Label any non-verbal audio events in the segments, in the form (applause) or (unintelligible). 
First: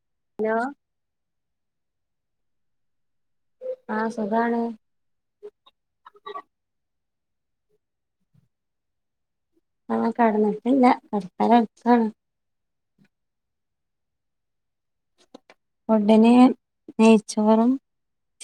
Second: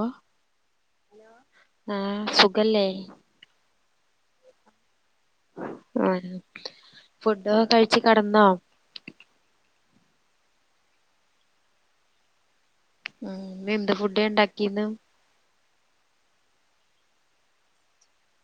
ഓഹ് hello ആഹ് സുഖല്ലേ? ആഹ് സുഖാണ്. ആഹ് ഫുഡൊക്കെ കഴിച്ചു കെടന്നോ? ആഹ് കെടന്നിട്ടില്ല കടക്കാല അടുക്കാണ്. ഉം ന്നിഎന്ത് ഫുഡി ഉണ്ടാക്കിന്ന്? ഫുഡിന് നെയ്ച്ചോറും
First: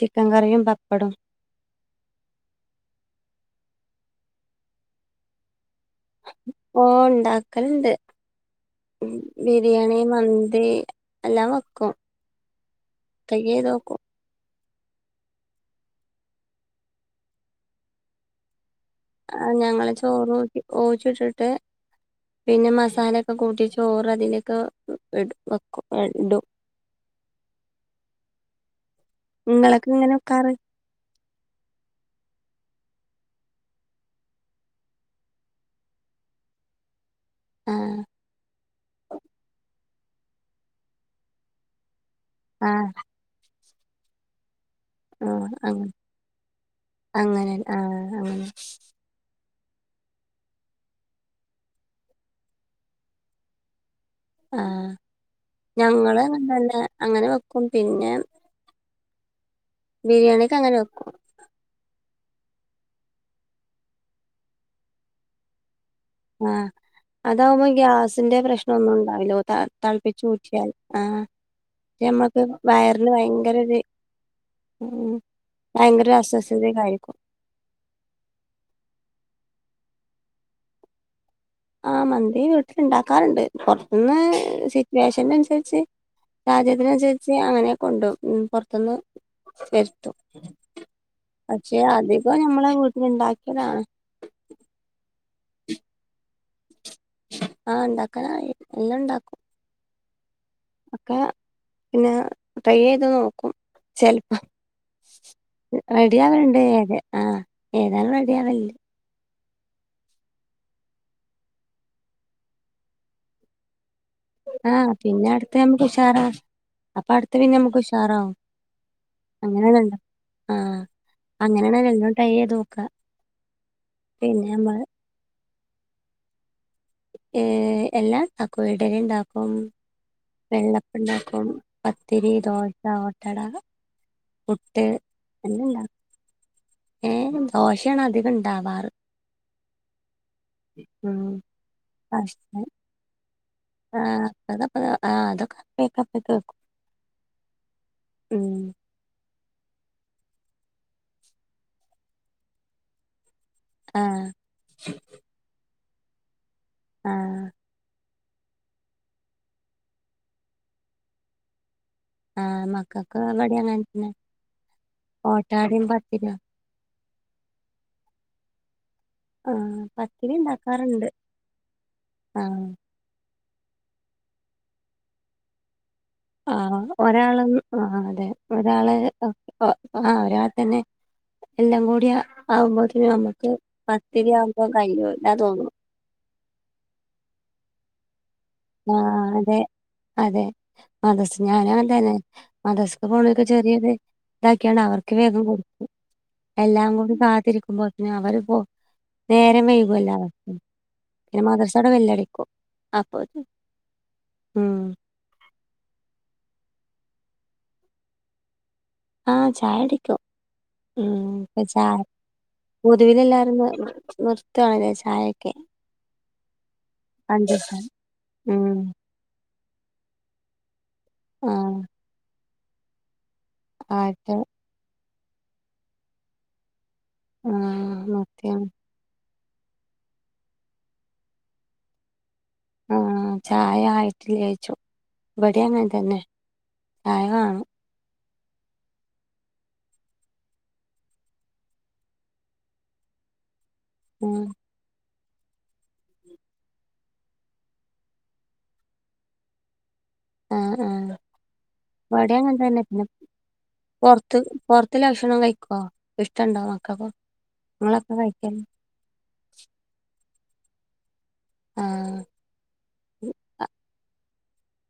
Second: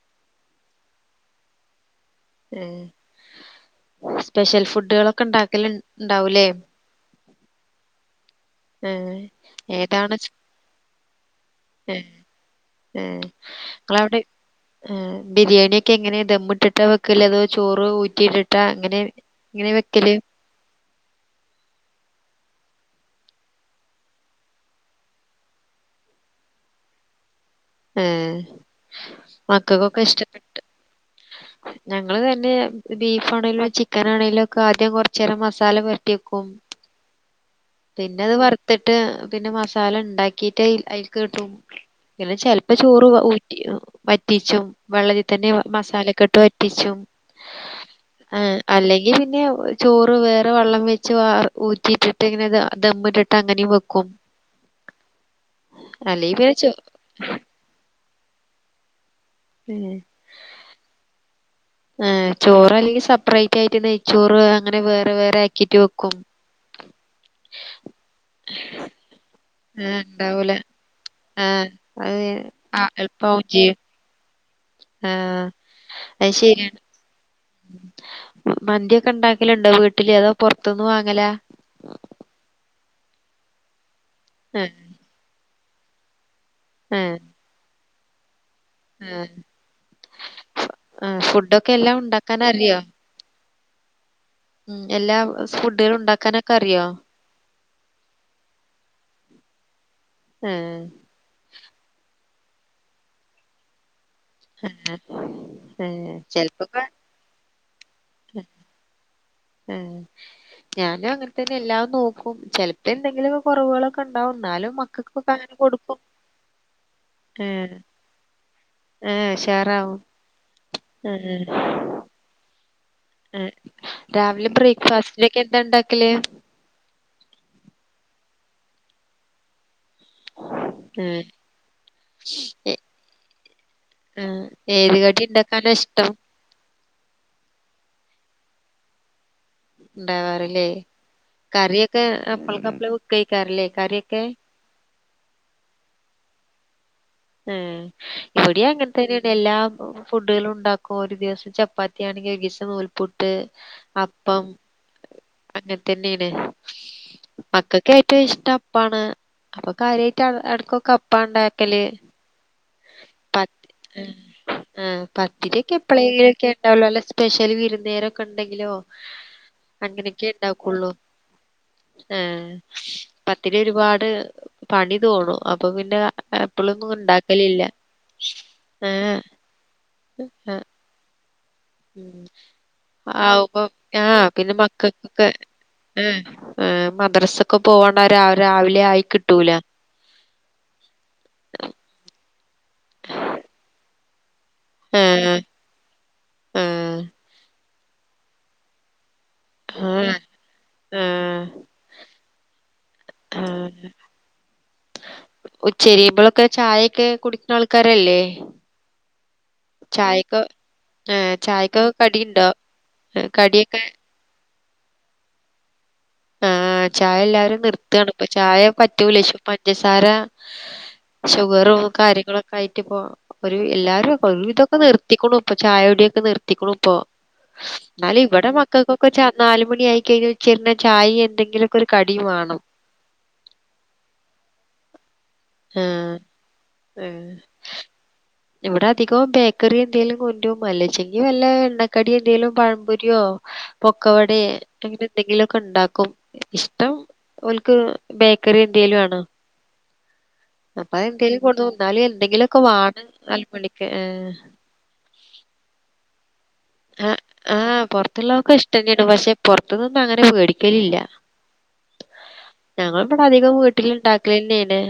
ചിക്കൻ കറിയും പപ്പടൊം. ഏഹ് സ്പെഷ്യൽ ഫുഡുകളൊക്കെ ഉണ്ടാക്കല് ഉണ്ടാവലേ? ഓഹ് ഒണ്ടാക്കലിണ്ട്. ഏഹ് ബിരിയാണി ഏതാണ് മന്തി എല്ലാം വെക്കും. ഏഹ് ഏഹ് ട്രൈ ചെയ്ത് ങ്ങളെ നോക്കും അവിടെ ഏഹ് ബിരിയാണിയൊക്കെ എങ്ങനെ ദമ്മ ഇട്ടിട്ടാ വെക്കല്ലേ അതോ ചോറ് ഊറ്റിയിട്ടിട്ടാ അങ്ങനെ ആഹ് ഞങ്ങള് ചോറ് ഊറ്റ് ഊറ്റിട്ടിട്ട് പിന്നെ മസാലൊക്കെ കൂട്ടി ചോറ് അതിലൊക്കെ ഇട് വെക്കും ഇടും. ഏഹ് നിങ്ങളൊക്കെ മക്കക്കൊക്കെ ഇങ്ങനെ വെക്കാറ് ഇഷ്ടപ്പെട്ടു ഞങ്ങള് തന്നെ ബീഫാണെലോ ചിക്കൻ ആണെലോക്കെ ആദ്യം കൊറച്ചേരം മസാല പരറ്റി വെക്കും. ആഹ് പിന്നെത് വറുത്തിട്ട് പിന്നെ മസാല ഉണ്ടാക്കിട്ട് അയി അയിലീകിടും. പിന്നെ ചെലപ്പോ ആഹ് ചോറ്ഊറ്റി വറ്റിച്ചും. വെള്ളത്തിൽ ആഹ് തന്നെ മസാലക്കെട്ട് വറ്റിച്ചും അങ്ങനെ അങ്ങനെ ആഹ് ആ അങ്ങനെ അല്ലെങ്കിൽ പിന്നെ ചോറ് വേറെ വെള്ളം വെച്ച് വാർ ഊറ്റിട്ടിട്ട് ഇങ്ങനെ ദമ്മിട്ടിട്ട് അങ്ങനെയും വെക്കും. ആഹ് ഞങ്ങള് അല്ലെങ്കി പിന്നെ ചോ ആങ്ങനന്നേ അങ്ങനെ വെക്കും പിന്നെ ഏഹ്. ബിരിയാണിക്ക് അങ്ങനെ വെക്കും ഏഹ് ചോറ് അല്ലെങ്കിൽ ശപ്പറേറ്റ് ആയിട്ട് നെയ്ച്ചോറ് അങ്ങനെ വേറെ വേറെ ആക്കിട്ട് വെക്കും. ആഹ് അതാവുമ്പം ഗ്യാസ് ന്റെ പ്രശ്നമ ഒന്നും ഉണ്ടാവില്ലോ ആഹ് തളുപ്പിച്ച് ഉണ്ടാവൂല ഊറ്റിയൽ ആഹ്. ഞമ്മക്ക് ആഹ് വയറിന് എളുപ്പാവും ഭയങ്കര ചെയ്യും വേ ഉം ആഹ് ഭയങ്കര അത് അസ്വസ്ഥതയു ശരിയാണ് കാരിക്കും. മന്തിയൊക്കെ ഉണ്ടാക്കലുണ്ടോ വീട്ടില് അതോ പുറത്തൊന്നന്ന് വാങ്ങല? ആഹ് മന്തി വീട്ടിലിണ്ടാക്കാറുണ്ട് പൊറത്തുന്ന് ആഹ് സിറ്റുവേഷന് അനുസരിച്ച് ആഹ് സാഹചര്യത്തിനനുസരിച്ചു അങ്ങനെയൊക്കെ കൊണ്ടോവും ഉം പൊ റ ത്ത് ന്ന് ആഹ് വരുത്തും ആഹ് ഫുഡൊക്കെ പക്ഷെ എല്ലാം അധികം ഉണ്ടാക്കാൻ അറിയോ നമ്മളെവീ ഇത് ഉണ്ടാക്ക്ന്ന് യാണ്. ഉം എല്ലാ ഫുഡുകൾ ഉണ്ടാക്കാനൊക്കെ അറിയോ? ആഹ് ഉണ്ടാക്കാനറിയാം എല്ലാം ഇണ്ടാക്കും. ഏഹ് ഒക്കെ പിന്നെ ട്രൈ ചെയ്ത് നോക്കും ചെലപ്പം ഏഹ് റെഡി ആവലുണ്ട് ചെലപ്പൊക്കെ ഏത് ആഹ് ഏതും റെഡി ആവല്ണ്ട്. ആ ഞാനും അങ്ങനെ തന്നെ എല്ലാം നോക്കും ചിലപ്പോ എന്തെങ്കിലും കുറവുകളൊ ണ്ടാവും എന്നാലും ആഹ് മക്കൾക്ക് പിന്നെ ഒക്കെ അങ്ങനെ അടുത്ത നമുക്ക് കൊടുക്കും ഉഷാറാ അപ്പൊ അടുത്ത ഏ പിന്നെ നമുക്ക് ഉഷാറാവും ആഉ ഷാ അങ്ങനെയണല്ലോ റാവും ആഹ് ആഏ അങ്ങനെയാണല്ലോ എല്ലാം ട്രൈ ചെയ്ത് നോക്ക പിന്നെ രാവിലും നമ്മള് ബ്രേക്ക്ഫാസ്റ്റിനൊക്കെ എന്താ ഉണ്ടാക്കല് ഏ എല്ലാ ഉണ്ടാക്കും ഇഡലി ഉണ്ടാക്കും ഏഹ് വെള്ളപ്പണ്ടാക്കും പത്തിരി ദോശ ഓട്ടട ആ പുട്ട് ഏത് കടി ഉണ്ടാക്കാനോ ഇഷ്ടം ഏഹ ദോശയാണ് അധികം ഇണ്ടാവാറ് ഉണ്ടാവാറ് ല്ലേ ഉം കറിയൊക്കെ അപ്പളക്കെപപ്പളെ വെക്കും ആയികാരം ല്ലേ ആഹ അപ്പപ്പ ആ അതൊക്കെക്കയപ്പോ വവെക്കും ഉ ഇവിടെഅങ്ങന പി ന്നെയണ്ട് എല്ലാ ഫുഡുകളും ഉണ്ടാക്കും ഒരു ദിവസം ചപ്പാത്തി ആണെങ്കിൽ ഒരു ദിവസം നൂൽപുട്ട് ട്ട് ആഹ് അപ്പം അങ്ങനതന്നെയാണ് ആഹ് മക്കള് ക്ക് ഏറ്റവും ഇഷ്ടം അപ്പാണ് അപ്പൊ കാര്യമായിട്ട് ഇ ടക്ക അ പ്പ ഉണ്ടാക്കല് ആഹ മ പത്ത് ആ് പത്തിരി യോ ക്കെ ഓട്ടാടയും പത്തിരിയും എപ്പഴേകിലൊക്കെ എ ഉണ്ട ല്ല സ്പെഷ്യൽ വിരുന്നേരക്കെ ഉണ്ടെങ്കിലോ ആഹ് അങ്ങനെയക്കെ പത്തിരി ഉണ്ടാക്കള്ളൂ ഉണ്ടാക്കാറുണ്ട് ആഹ ആഹ് പത്തി രി ഒരുപാട് പണി തോന്നും അപ്പൊ പിന്നെ എപ്പളൊന്നുംണ്ടാക്കി ആ അതെ ഒരാള് ആ ഒരാൾ തന്നെ എല്ലാം ഉ കൂടി ആവുമ്പോത്തിന് നമുക്ക് ആവുമ്പ ആഹ് പത്തിരി പിന്നെ ആവുമ്പോ കഴിയൂല മക്കൾക്കൊക്കെ തോന്നും ഏ് മദ്രസൊക്കെ പോവണ്ട രാവിലെ ആയി ആഹ് കിട്ടൂല അതെ അതെ മദസ് ഞാന ങ്ങനെ തന്നെ മദസ്ക്ക് പോണക്കെ ചെറിയത് ഇതാക്കിയാ ണ്ട് അവർക്ക് ഏഹ് വേഗം കൊടുകും എല്ലാം ഏഹ് കൂടി കാത്തിരിക്കുമ്പോത്തെ അവര്പ്പോ നേരം വൈകുവല്ല ഏഹ് പിന്നെ ഏഹ് മദ്രസോയുടെ വെല്ലടിക്കോ അപ്പ ഉ ചെരിിയുമ്പളൊക്കെ ചായയൊക്കെ കുടി കുന്ന ആൾക്കാരല്ലേ ആഹ ചായ കു ടിക്കും ചായക്ക് ഏഹ് ഉ ചായക്ക് ചായ കടിയുണ്ടോ പൊതുവില ഏ എല്ലാവർന്ന് കടിയൊക്കെ നിർത്തവാണല്ലേ ചായൊക്കെ ആഹ ചായ എല്ലാരും പണ്ടൊക്കെ നിർത്തുകയാണ് ഇപ്പൊ ചായ ഉം പറ്റൂല പഞ്ചസാര ആഹ് ഷുഗറും കാര്യങ്ങളൊക്കെ ആയിട്ട് ഇപ്പോ ഒരു എല്ലാവാരും ആട്ട് ഒരു വിതക്കെ നിർത്തിക്കണുഇപ്പൊ ചായോടിയൊക്കെ നിർത്തിക്കണു ഇപ്പോ ആഹ് എന്നാല ഇവിടെ മത്തിയാണ് മക്കൾക്ക നാല് മണിയാ യി കഴിഞ്ഞൽഉ ച്ചിരഞ്ഞ ചായ എന്തെിലൊക്കെ ഒരു കടിയും വേണം ആ ചായ ആയിട്ടില്ല ചോയിക്കും ഇവിടെ അങ്ങനെ ആഹ് തന്നെ ചായ ഏഹ് വേണം ഇവിടെ അധികം ബേക്കറി എന്തെങ്കലും കൊണ്ടുവരും അല്ലചെ ങ്കി വല്ല എണ്ണക്കടി എന്തേങ്കലും പഴംപൊരിയോ ഉം പൊക്കവടെ അങ്ങനെ എന്തെങ്കിലുമൊക്കെ ഉണ്ടാക്കും ഇഷ്ടം അവർ ക്ക് ബേക്കറി എ ന്ത്യയിലും ആണ് ആഹ് അപ്പൊ അത ആഹ് എന്തെങ്കിലും കൊടെ തോന്നാല് ഇവിടേം എന്തെങ്കിലു ഒക്കെ അങ്ങനെ തന്നെ വാങ്ങും നാ ല് മണിക്ക് പുറത്തുള്ള ഭക്ഷണം കഴിക്കോ ഇഷ്ടുണ്ടാവോ മക്കൾക്ക നിങ്ങളൊക്കെ കഴിക്കോ ഇഷ്ടം തന്നെയാണ് പക്ഷെ പുറത്തു നിന്നും അങ്ങനെ മേടിക്കലില്ല ആഹ ഞങ്ങൾ ഇവിടെ അധികം വീട്ടില്ണ്ടാക്കലന്നേനെ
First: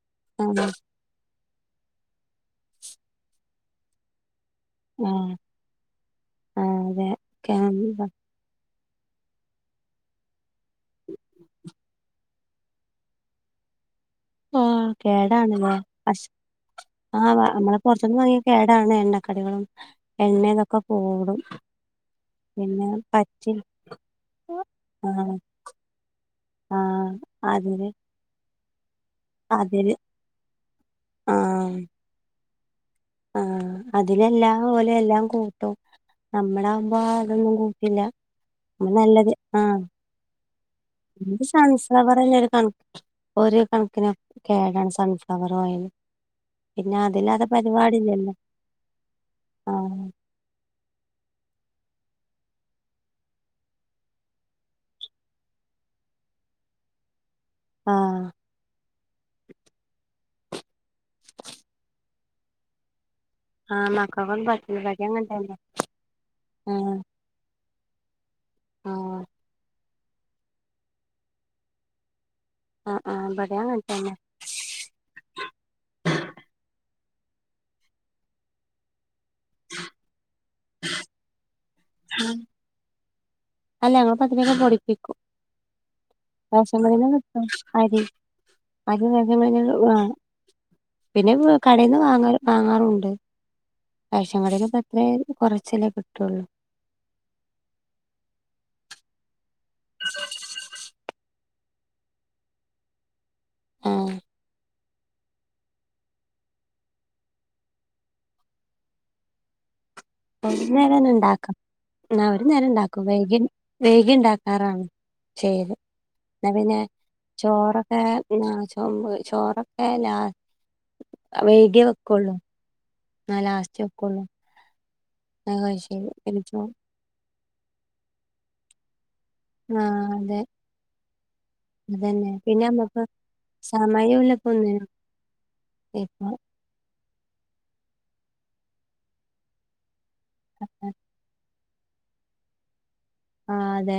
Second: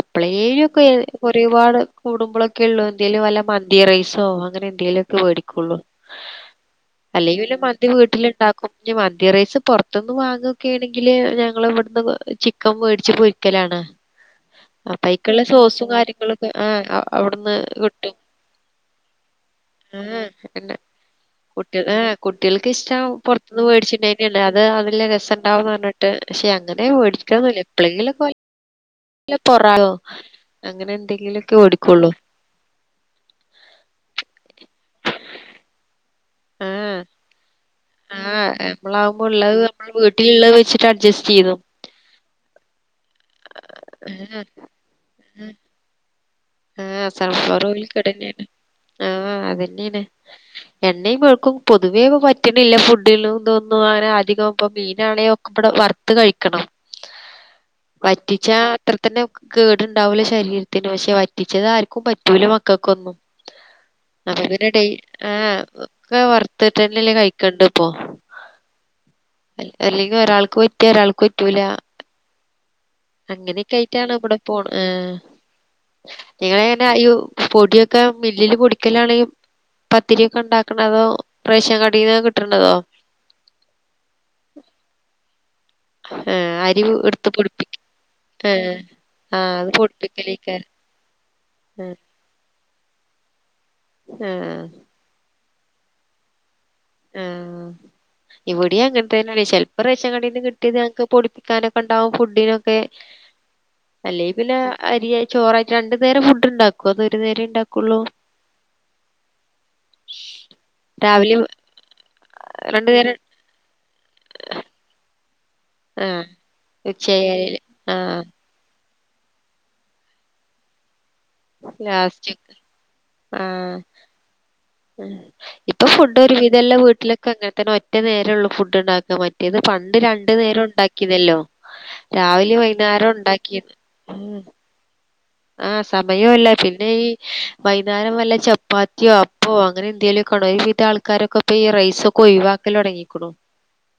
എപ്പളെ ആഹ് ഒക്കെ ഒരുപാട് കൂടുമ്പോളോക്കെ ഉള്ളൂ എന്തേൽ വല്ല മന്തി റൈസോ അങ്ങനെ ങ്കിലൊക്കെ ആഹ് വേടിക്കുള്ളു ആഹ് അതെ അല്ലെങ്കില് മന്തി വീട്ടില്ണ്ടാക്കും മന്തി റൈസ് പൊറത്തിന്ന് വാങ്ങുക്കെണെങ്കിൽ ങ്കില് ഞങ്ങള് ഇവിടുന്ന് ചിക്കൻ മേടിച്ച് പൊരിക്കലാണ് ആഹ് അ പൈക്കുള്ള കേടാണ്ല്ലേ സോസും ഭക്ഷ കാര്യങ്ങളൊക്കെ ആ് ആഹ് അവിടുന്ന് നമ്മള് കിട്ടും പൊറത്ത്ന്ന് വാങ്ങിയ കേടാണ് എണ്ണക്കടികളും ആ എണ്ണ എന്നെ ഇതൊക്കെ കൂടും കുട്ടിക കുട്ടികൾക്ക് പിന്നെ ഇഷ്ട പറ്റി പുൊറത്തുന്ന് വേടിച്ചിണ് അത് അതില് ആഹ് രസംണ്ടാവന്ന് പറഞ്ഞിട്ട് പക്ഷെ അങ്ങനെ ആഹ് മേടിക്കണം അതില് എപ്പോളെങ്കിലൊ ക്കെ പൊറോ അതില് അങ്ങനെ എന്തെങ്കിലുക്കെ വേടിക്കുള്ളൂ ആഹ അതിലെല്ലാ ഓലെല്ലാം കൂട്ടും നമ്മളാവുമ്പോ അതൊന്നും കൂട്ടില്ല ആഹ് നമ്മ നമ്മളാവബ ഇള്ളത് നമ്മെ വീട്ടിൽ വെച്ചി എ സൺസ പറയുന്ന ഒരു കണ ഒരു കണക്കിന് ആ കേടാണ് സൺസ കവർ ഓയിൽ പിന്നെ ആ അതില്ലാതെ സാൻഫ്ലവർ ഓയിൽ പരിപാടി ഇല്ലല്ലോ കേടെന്നെണ് ആ അതെന്നെയാണ് ആഹ് എണ്ണയും പമേഴുക്കും പൊതുവേക്ക പറ്റണില്ല ഫുഡിലോന്നും അങ്ങനെ അധികം ഇപ്പ മീനാണോ പപ്പടം വറുത്ത്‌ കഴിക്കണം ആഹ് വറ്റിച്ചാ അത്ര തന്നെ കേട്ണ്ടാവൂല ശരീരത്തിന് പശേ വ വറ്റിച്ചത് ആർക്കും പറ്റൂല മക്കക്കൊന്നും ആഹ് ആ മക്കൾക്കൊന്നും പിന്നെ പറ്റില്ല ടെ ഇവടിം അങ്ങനെ ആ തന്നെ ഒക്കെ ആഹ് വറുത്തട്ടന്നെല്ലേ കഴിക്കണ്ടപ്പോ ആഹ് അല്ലെങ്കി ഒരാൾക്ക് പറ്റിയ ഒരാൾക്ക് പറ്റൂല ആഹ് ആഹ് ഇബടിം അങ്ങനെക്കെ അങ്ങനെ ആയിട്ടാണ് തന്നെ അവിടെ പോണ് ഏ നിങ്ങള എങ്ങനെ യ പൊടിയൊക്കെ മമില്ലില് പൊടിക്കലാണ് പത്തിരിക്കെ ഇണ്ടാക്കണതോ റേഷൻ കടയിന്ന കിട്ടണ്ണ്ടതോ അല്ല ഞ പത്തിരിക്കൊക്കെ പൊടിപ്പിക്കും ആഹ് രശ അരി കടേന്നു എടുത്ത് പൊടിപ്പിക്ക അരി ആഹ് അ ആഹ് അത് ദസഞ്ഞ പൊട്ടിക്കലേക്കാരം പിന്നെ ആഹ് കടയിൽന്ന് വാങ്ങാ വാങ്ങാറുണ്ട് റേഷൻ ആഹ് കാടെന്നു തെന്നെ കുറച്ചല്ലേ കിട്ടുള്ളൂ ഏഹ്. ഇവിടെയും അങ്ങനെ തന്നെയല്ലേ ചെപ്പം റേഷൻ കടയിന്ന് കിട്ടിയത്ക്ക് പൊടിപ്പിക്കാനൊക്കെ ഉണ്ടാവും ഫുഡിനൊക്കെ ആഹ് അല്ലെ പിന്നെ അരി ചോറായിട്ട് രണ്ടു നേരം ഫുഡ്ണ്ടാക്കൊ അതെ ഒരു നേരണ്ടാക്കുള്ളൂ ഒരു നേരന്ന രാവിലിം ഉണ്ടാക്കാ ആ ഒരു നേരം ഉണ്ടാക്കു വെയ് മേഗിണ്ടാക്കാറാണ് ചെയ്ത് ആഹ് എന്നാ പിന്നെ ഉച്ചയായാല് ചോറൊക്കെ ആഹ് ചോ ചോറൊക്കെ ലാ. വൈകിയേ ലാസ്റ്റ് വെക്കുള്ളൂ ന്നാ ആഹ് ലാസ്റ്റ് വെക്കുള്ളൂ അത് ഇപ്പൊ ശരി ഫുഡ് ഒരു എനിക്കോ വിധല്ല വീട്ടിലൊക്കെ അങ്ങനെ തന്നെ ഒറ്റ നേരംള്ളു ഫുഡ് ഉണ്ടാക്കാ മ റ്റേത് ആ പണ്ട് രണ്ട് അതെ നേരം ഉണ്ടാക്കിണോല്ലോ അതന്നെ രാവിലെ പിന്നെ നമ്മക്ക് വൈന്നേരം ഉണ്ടാക്കിന്ന് സമയമില്ല ഉം. ഇപ്പൊ ഒന്നിനും ആഹ ഇപ്പൊ സമയുല്ല പിന്നെ ഈ വൈന്നേരം വല്ല ചപ്പാത്തിയോ അപ്പോ അങ്ങനെ എന്തേലു ക്കണോ ഒരുവിത ആൾക്കാരൊക്കെ ഇപ്പൊ ഈ റൈസക്കെ ഒഴിവാക്കലൊടങ്ങിക്കണു ആ അതെ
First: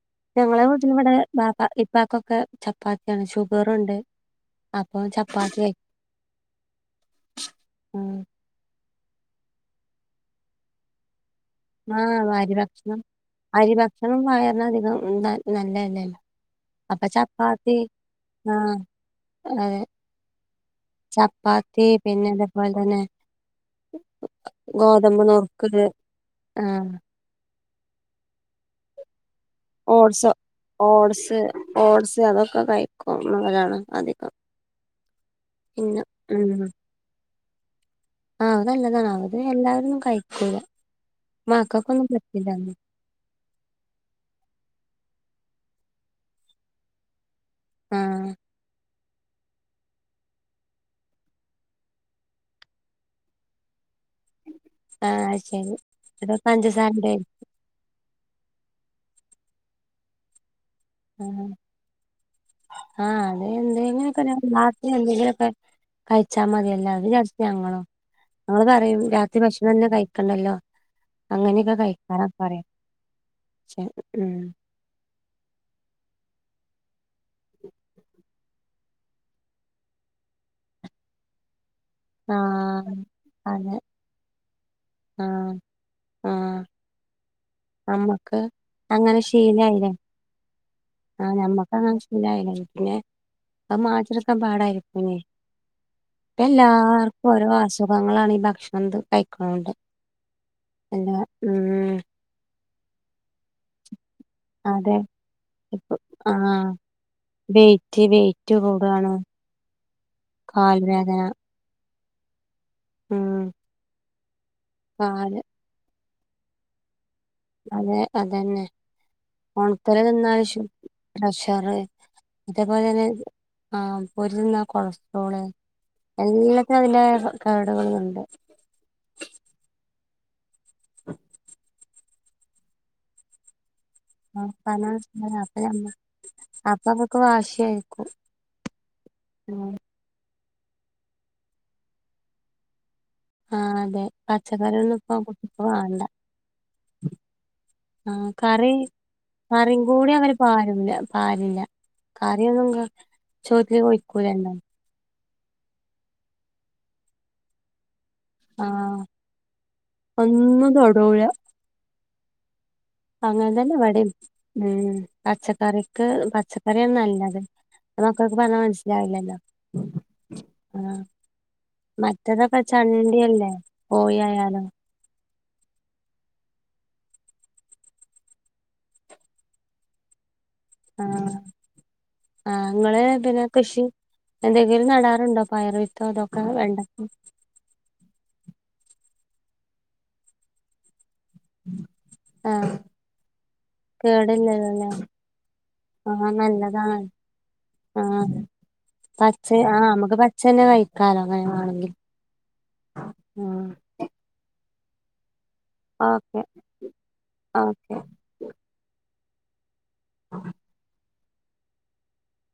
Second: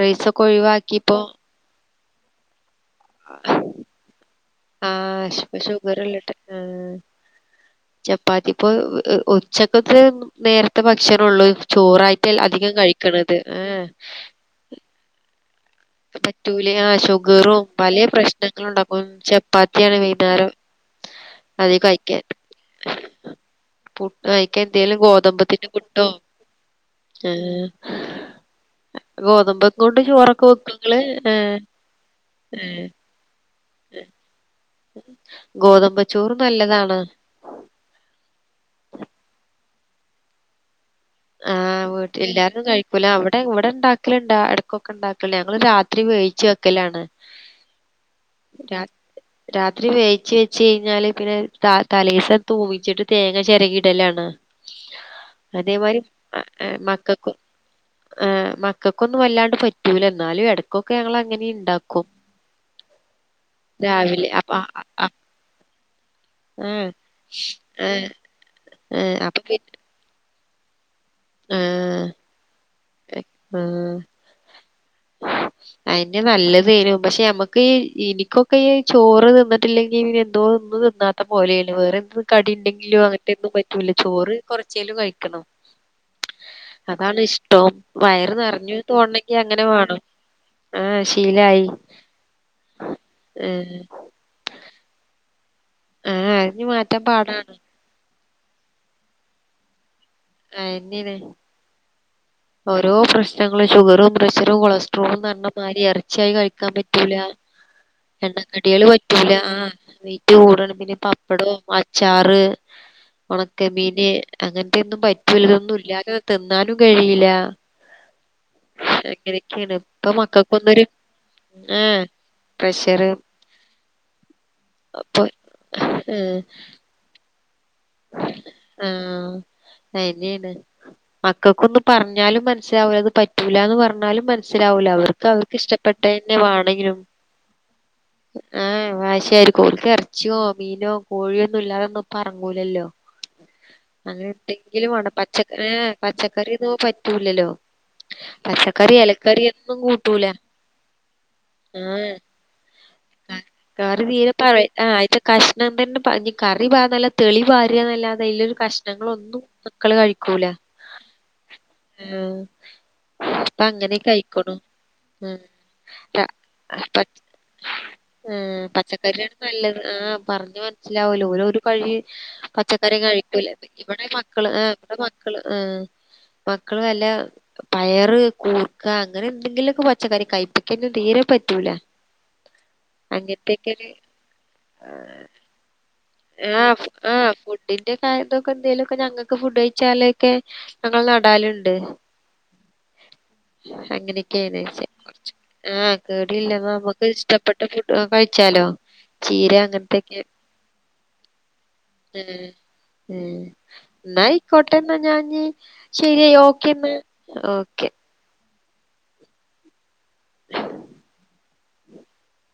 റൈസൊക്കെ ഞങ്ങളെ വീട്ടില് ഇവിടെ ഒഴിവാക്കിപ്പോ ബാപ്പ ഇപ്പക്കൊക്കെ ചപ്പാത്തിയാണ് ഷുഗറുണ്ട് അപ്പൊ ചപ്പാത്തി ആഹ് കഴിക്കും ശുകരല്ലട്ട ആഹ ചപ്പാത്തി പ്പൊ ഉച്ചക്കത്ത് നേരത്തെ ഭക്ഷണള്ളൂ ആ അരി ഭക്ഷണം അരി ഏഹ് ഭക്ഷണം വയറിനധികം നല്ലല്ലേ പറ്റൂല ആ ഷുഗറും പല ആ പ്രശ്നങ്ങള ഉണ്ടാക്കും അതെ ചപ്പാത്തിയാണ് വൈന്നേരം ചപ്പാത്തി പിന്നെ അതേപോലെന്നെ പുട്ടോ അയിക്കന്തേലും ഗോതമ്പത്തിന്റെ നുറുക്ക് പുട്ടോ ആഹ് ഏ ഗോതമ്പ കൊണ്ട് ഓട്സ് ചോറൊക്കെ വെക്കും. ഓട്സ് ഓട്സ് അതൊക്കെ കഴിക്കുതലാണ് അധികം പിന്നെ ഗോതമ്പ് ചോർ ഉം നല്ലതാണ്. ആഹ് അത് നല്ലതാണ് അവത് എല്ലാവരന്നും കഴിക്കൂല മക്കൾക്കൊന്നും പറ്റില്ല. ക്കുല അവിടെ ഇവിടെ ഉണ്ടാക്കലുണ്ട് ഇടക്കൊക്കെ ഉണ്ടാക്കലണ്ട് ഞങ്ങള് രാത്രി വേവിച്ച് വെക്കലാണ്. ആഹ് രാ രാത്രി വേവിച്ച് വെച്ച് കഴിഞ്ഞാല് പിന്നെ ത തലേസം തൂമിച്ചിട്ട് തേങ്ങ ചിരകിയിടലാണ്. ആഹ് അയ്ശരി അതൊ മക്കക്കും മക്കൾക്കൊന്നും വല്ലാണ്ട് പറ്റൂല എന്നാലും എട ക്കൊക്കെ ഞങ്ങൾ ആഹ് അങ്ങനിം ഇണ്ടാക്കും. ആഹ് അത് എന്തെങ്കിലൊക്കെ ഞാൻ അപ്പ നാട്ടി എന്തെങ്കിലക്കെ കഴിച്ചാൽ ആഹ് മതിയല്ലേ, അത് വിചാരിച്ച് ഞങ്ങളും ഏഹ് ഞങ്ങൾ പറയും ഏഹ് അപ്പൊ രാത്രി പി ഭക്ഷണം തന്നെ കഴി കണ്ടല്ലോ അങ്ങനെയൊക്കെ ആഹ് കഴിക്കറാ പറയാ. ആഹ്. പക്ഷെ ഉം അയിന് (unintelligible) പക്ഷെ നമ്മക്ക് ഇനിക്കൊക്കെ ഈ ചോറ് തിന്നിട്ടില്ലെങ്കിൽ പിന്നെ എന്തോന്ന് ഇന്നാത്തെ പോലെയും വേറ കടി ആഹ് ഉണ്ടെങ്കിലോ അങ്ങനത്തെ ഒന്നും അതെ പറ്റൂല, ചോറ് കൊറച്ചേലും കഴിക്കണം. ആഹ് ആഹ് അതാണ് ഇഷ്ടം വയറ് നമ്മക്ക് നിറഞ്ഞു തോന്നണെങ്കിൽ അങ്ങനെ വേണം. അഹ് ആഹ് ശീലായി ഞമ്മക്ക് അങ്ങനെ ആഹ് ' (unintelligible) 'പാടായിരിക്കും, ആഹ് അത് ഇഞ്ഞ് മാറ്റാൻ എല്ലാർക്കും ഓരോ പാടാണ് അസുഖ അസുഖങ്ങളാണ് ഈ ഭക്ഷണം കഴിക്കുന്നതോണ്ട്. അയന്നെണ് ഓരോ പ്രശ്നങ്ങളും ഷുഗറും പ്രശ്ന പ്രഷറും, അതെ കൊളസ്ട്രോളുന്ന് പറഞ്ഞ മാതിരി ഇപ്പൊ ഇറച്ചിയായി കഴിക്കാൻ ആഹ് പറ്റൂല. വെയിറ്റ് വെയിറ്റ് എണ്ണക്കടികൾ കൂടാണ് പറ്റൂല, ആഹ് വൈറ്റ് കൂടും കാല് പിന്നെ വേദന പപ്പടം ഉം അച് ചാറ്, ഉം ഉണക്കമീന് അങ്ങനത്തെ ഒന്നും പ കാല് ഇതൊന്നും ഇല്ലാതെ തിന്നാനും കഴിയില്ല. അതെ അതന്നെ അങ്ങനെയൊക്കെയാണ് ഓണത്തിന് ഇപ്പൊ തിന്ന ശേഷം മക്കൾക്കൊന്നൊരു പ്രഷറ് ആഹ് അതേപോലെ തന്നെ പ്രഷറ് ആഹ് പൊരി തിന്നാൽ അപ്പൊ കൊളസ്ട്രോള്. ആഹ് എല്ലത്തിനും അതിന്റേതായ കേടുകളുണ്ട്. ആഹ് അതന്നെണ് മക്കൾക്കൊന്നും പറഞ്ഞാലും മനസ്സിലാവൂല ഇത് പറ്റൂലന്ന് പറഞ്ഞാലും ആഹ് പറഞ്ഞ മനസ്സിലാവൂല, അവർക്ക് അവർക്ക് ഇഷ്ടപ്പെട്ട തന്നെ വേണെങ്കിലും വാശിയായിക്കും. ആഹ് വാശിയായിരിക്കും ഓൽക്ക് എർ എർച്ചിയോ മീനോ കോഴിയൊന്നും ഇല്ലാതൊന്നും പ്പോ എറങ്ങൂലല്ലോ. ആ അതെ അങ്ങനെ ഉണ്ടെങ്കിലും പച്ചക്കറിയൊന്നും വാണ്ട ഇപ്പ പച്ചക്ക കുട്ടിക്ക് ഏയ് വേണ്ട പച്ചക്കറി ഒന്നും പറ്റൂലല്ലോ. ആ കറി പച്ചക്കറി എലക്കറി ഒന്നും കറിയും കൂടി കൂട്ടൂല, അവര് ആഹ് (unintelligible) കാ കറി തീരെ പറ ആഹ് ആയിത്ത കഷ്ണം തന്നെ പാഞ്ഞ് കറി പാർന്നാല് തെളി പാരന്നല്ലാതെ അയിലെ ആ കഷ്ണങ്ങളൊന്നും മക്കള് കഴിക്കൂല, ഒന്നും തൊടൂല ഏഹ് അങ്ങനെതന്നെ ഇവടിം ഉം ഉം പച്ചക്കറിക്ക് ര പച്ചക്കറിയാണ് പ നല്ലത്. അത് മക്കൾക്ക് പറഞ്ഞാ ആഹ് പച്ചക്കറിയാണ് മനസ്സിലാവില്ലല്ലോ നല്ലത് ആഹ് പറഞ്ഞ് ആ മനസ്സിലാവൂല ഓല് ഓരോ കഴി മറ്റേതൊക്കെ പച്ചക്കറി കഴിക്കൂല ചണ്ടിയല്ലേ ഇവിടെ കോഴി മക്കള് ആയാലും അഹ് ഇവിടെ മക്കള് ആഹ് മക്കള് വല്ല പയറ്, കൂർക്ക അങ്ങനെ എന്തെങ്കിലുമൊക്കെ പച്ചക്കറി കഴ്പ്പ കഴ്പ്പന്നും തീരെ പറ്റൂല. ആഹ് നിങ്ങള് പിന്നെ കൃഷി അങ്ങനത്തെക്കെണ് എന്തെങ്കിലും നടാറുണ്ടോ പയറ്. അതൊക്കെ വെണ്ട ആഹ് ആഹ് ഫുഡിന്റെ കാര്യന്തൊക്കെ എന്തേലുക്കെ ഞങ്ങൾക്ക് ഫുഡ് കഴിച്ചാള്ളൊക്കെ ഞങ്ങൾ നടാലുണ്ട്. ആ അങ്ങനെക്കേണ്. കേടില്ലല്ലോ ല്ലേ ആഹ് കേടില്ല നമ്മുക്ക് ഇഷ്ടപ്പെട്ട ഫുഡ് ആഹ് കഴിച്ചാലോ. പച്ച ചീര ആഹ് നമുക്ക് അങ്ങനത്തൊക്കെ പച്ച തന്നെ കഴിക്കാലോ അങ്ങനെ വേണെങ്കിൽ ഉം ഉം ആഹ് ന്നാ അയ്ക്കാട്ടെ ന്നാ ഞാഞ്ഞ് ശരിയ ഓക്കെ ഓക്കെന്ന് ഓക്കെ. (unintelligible)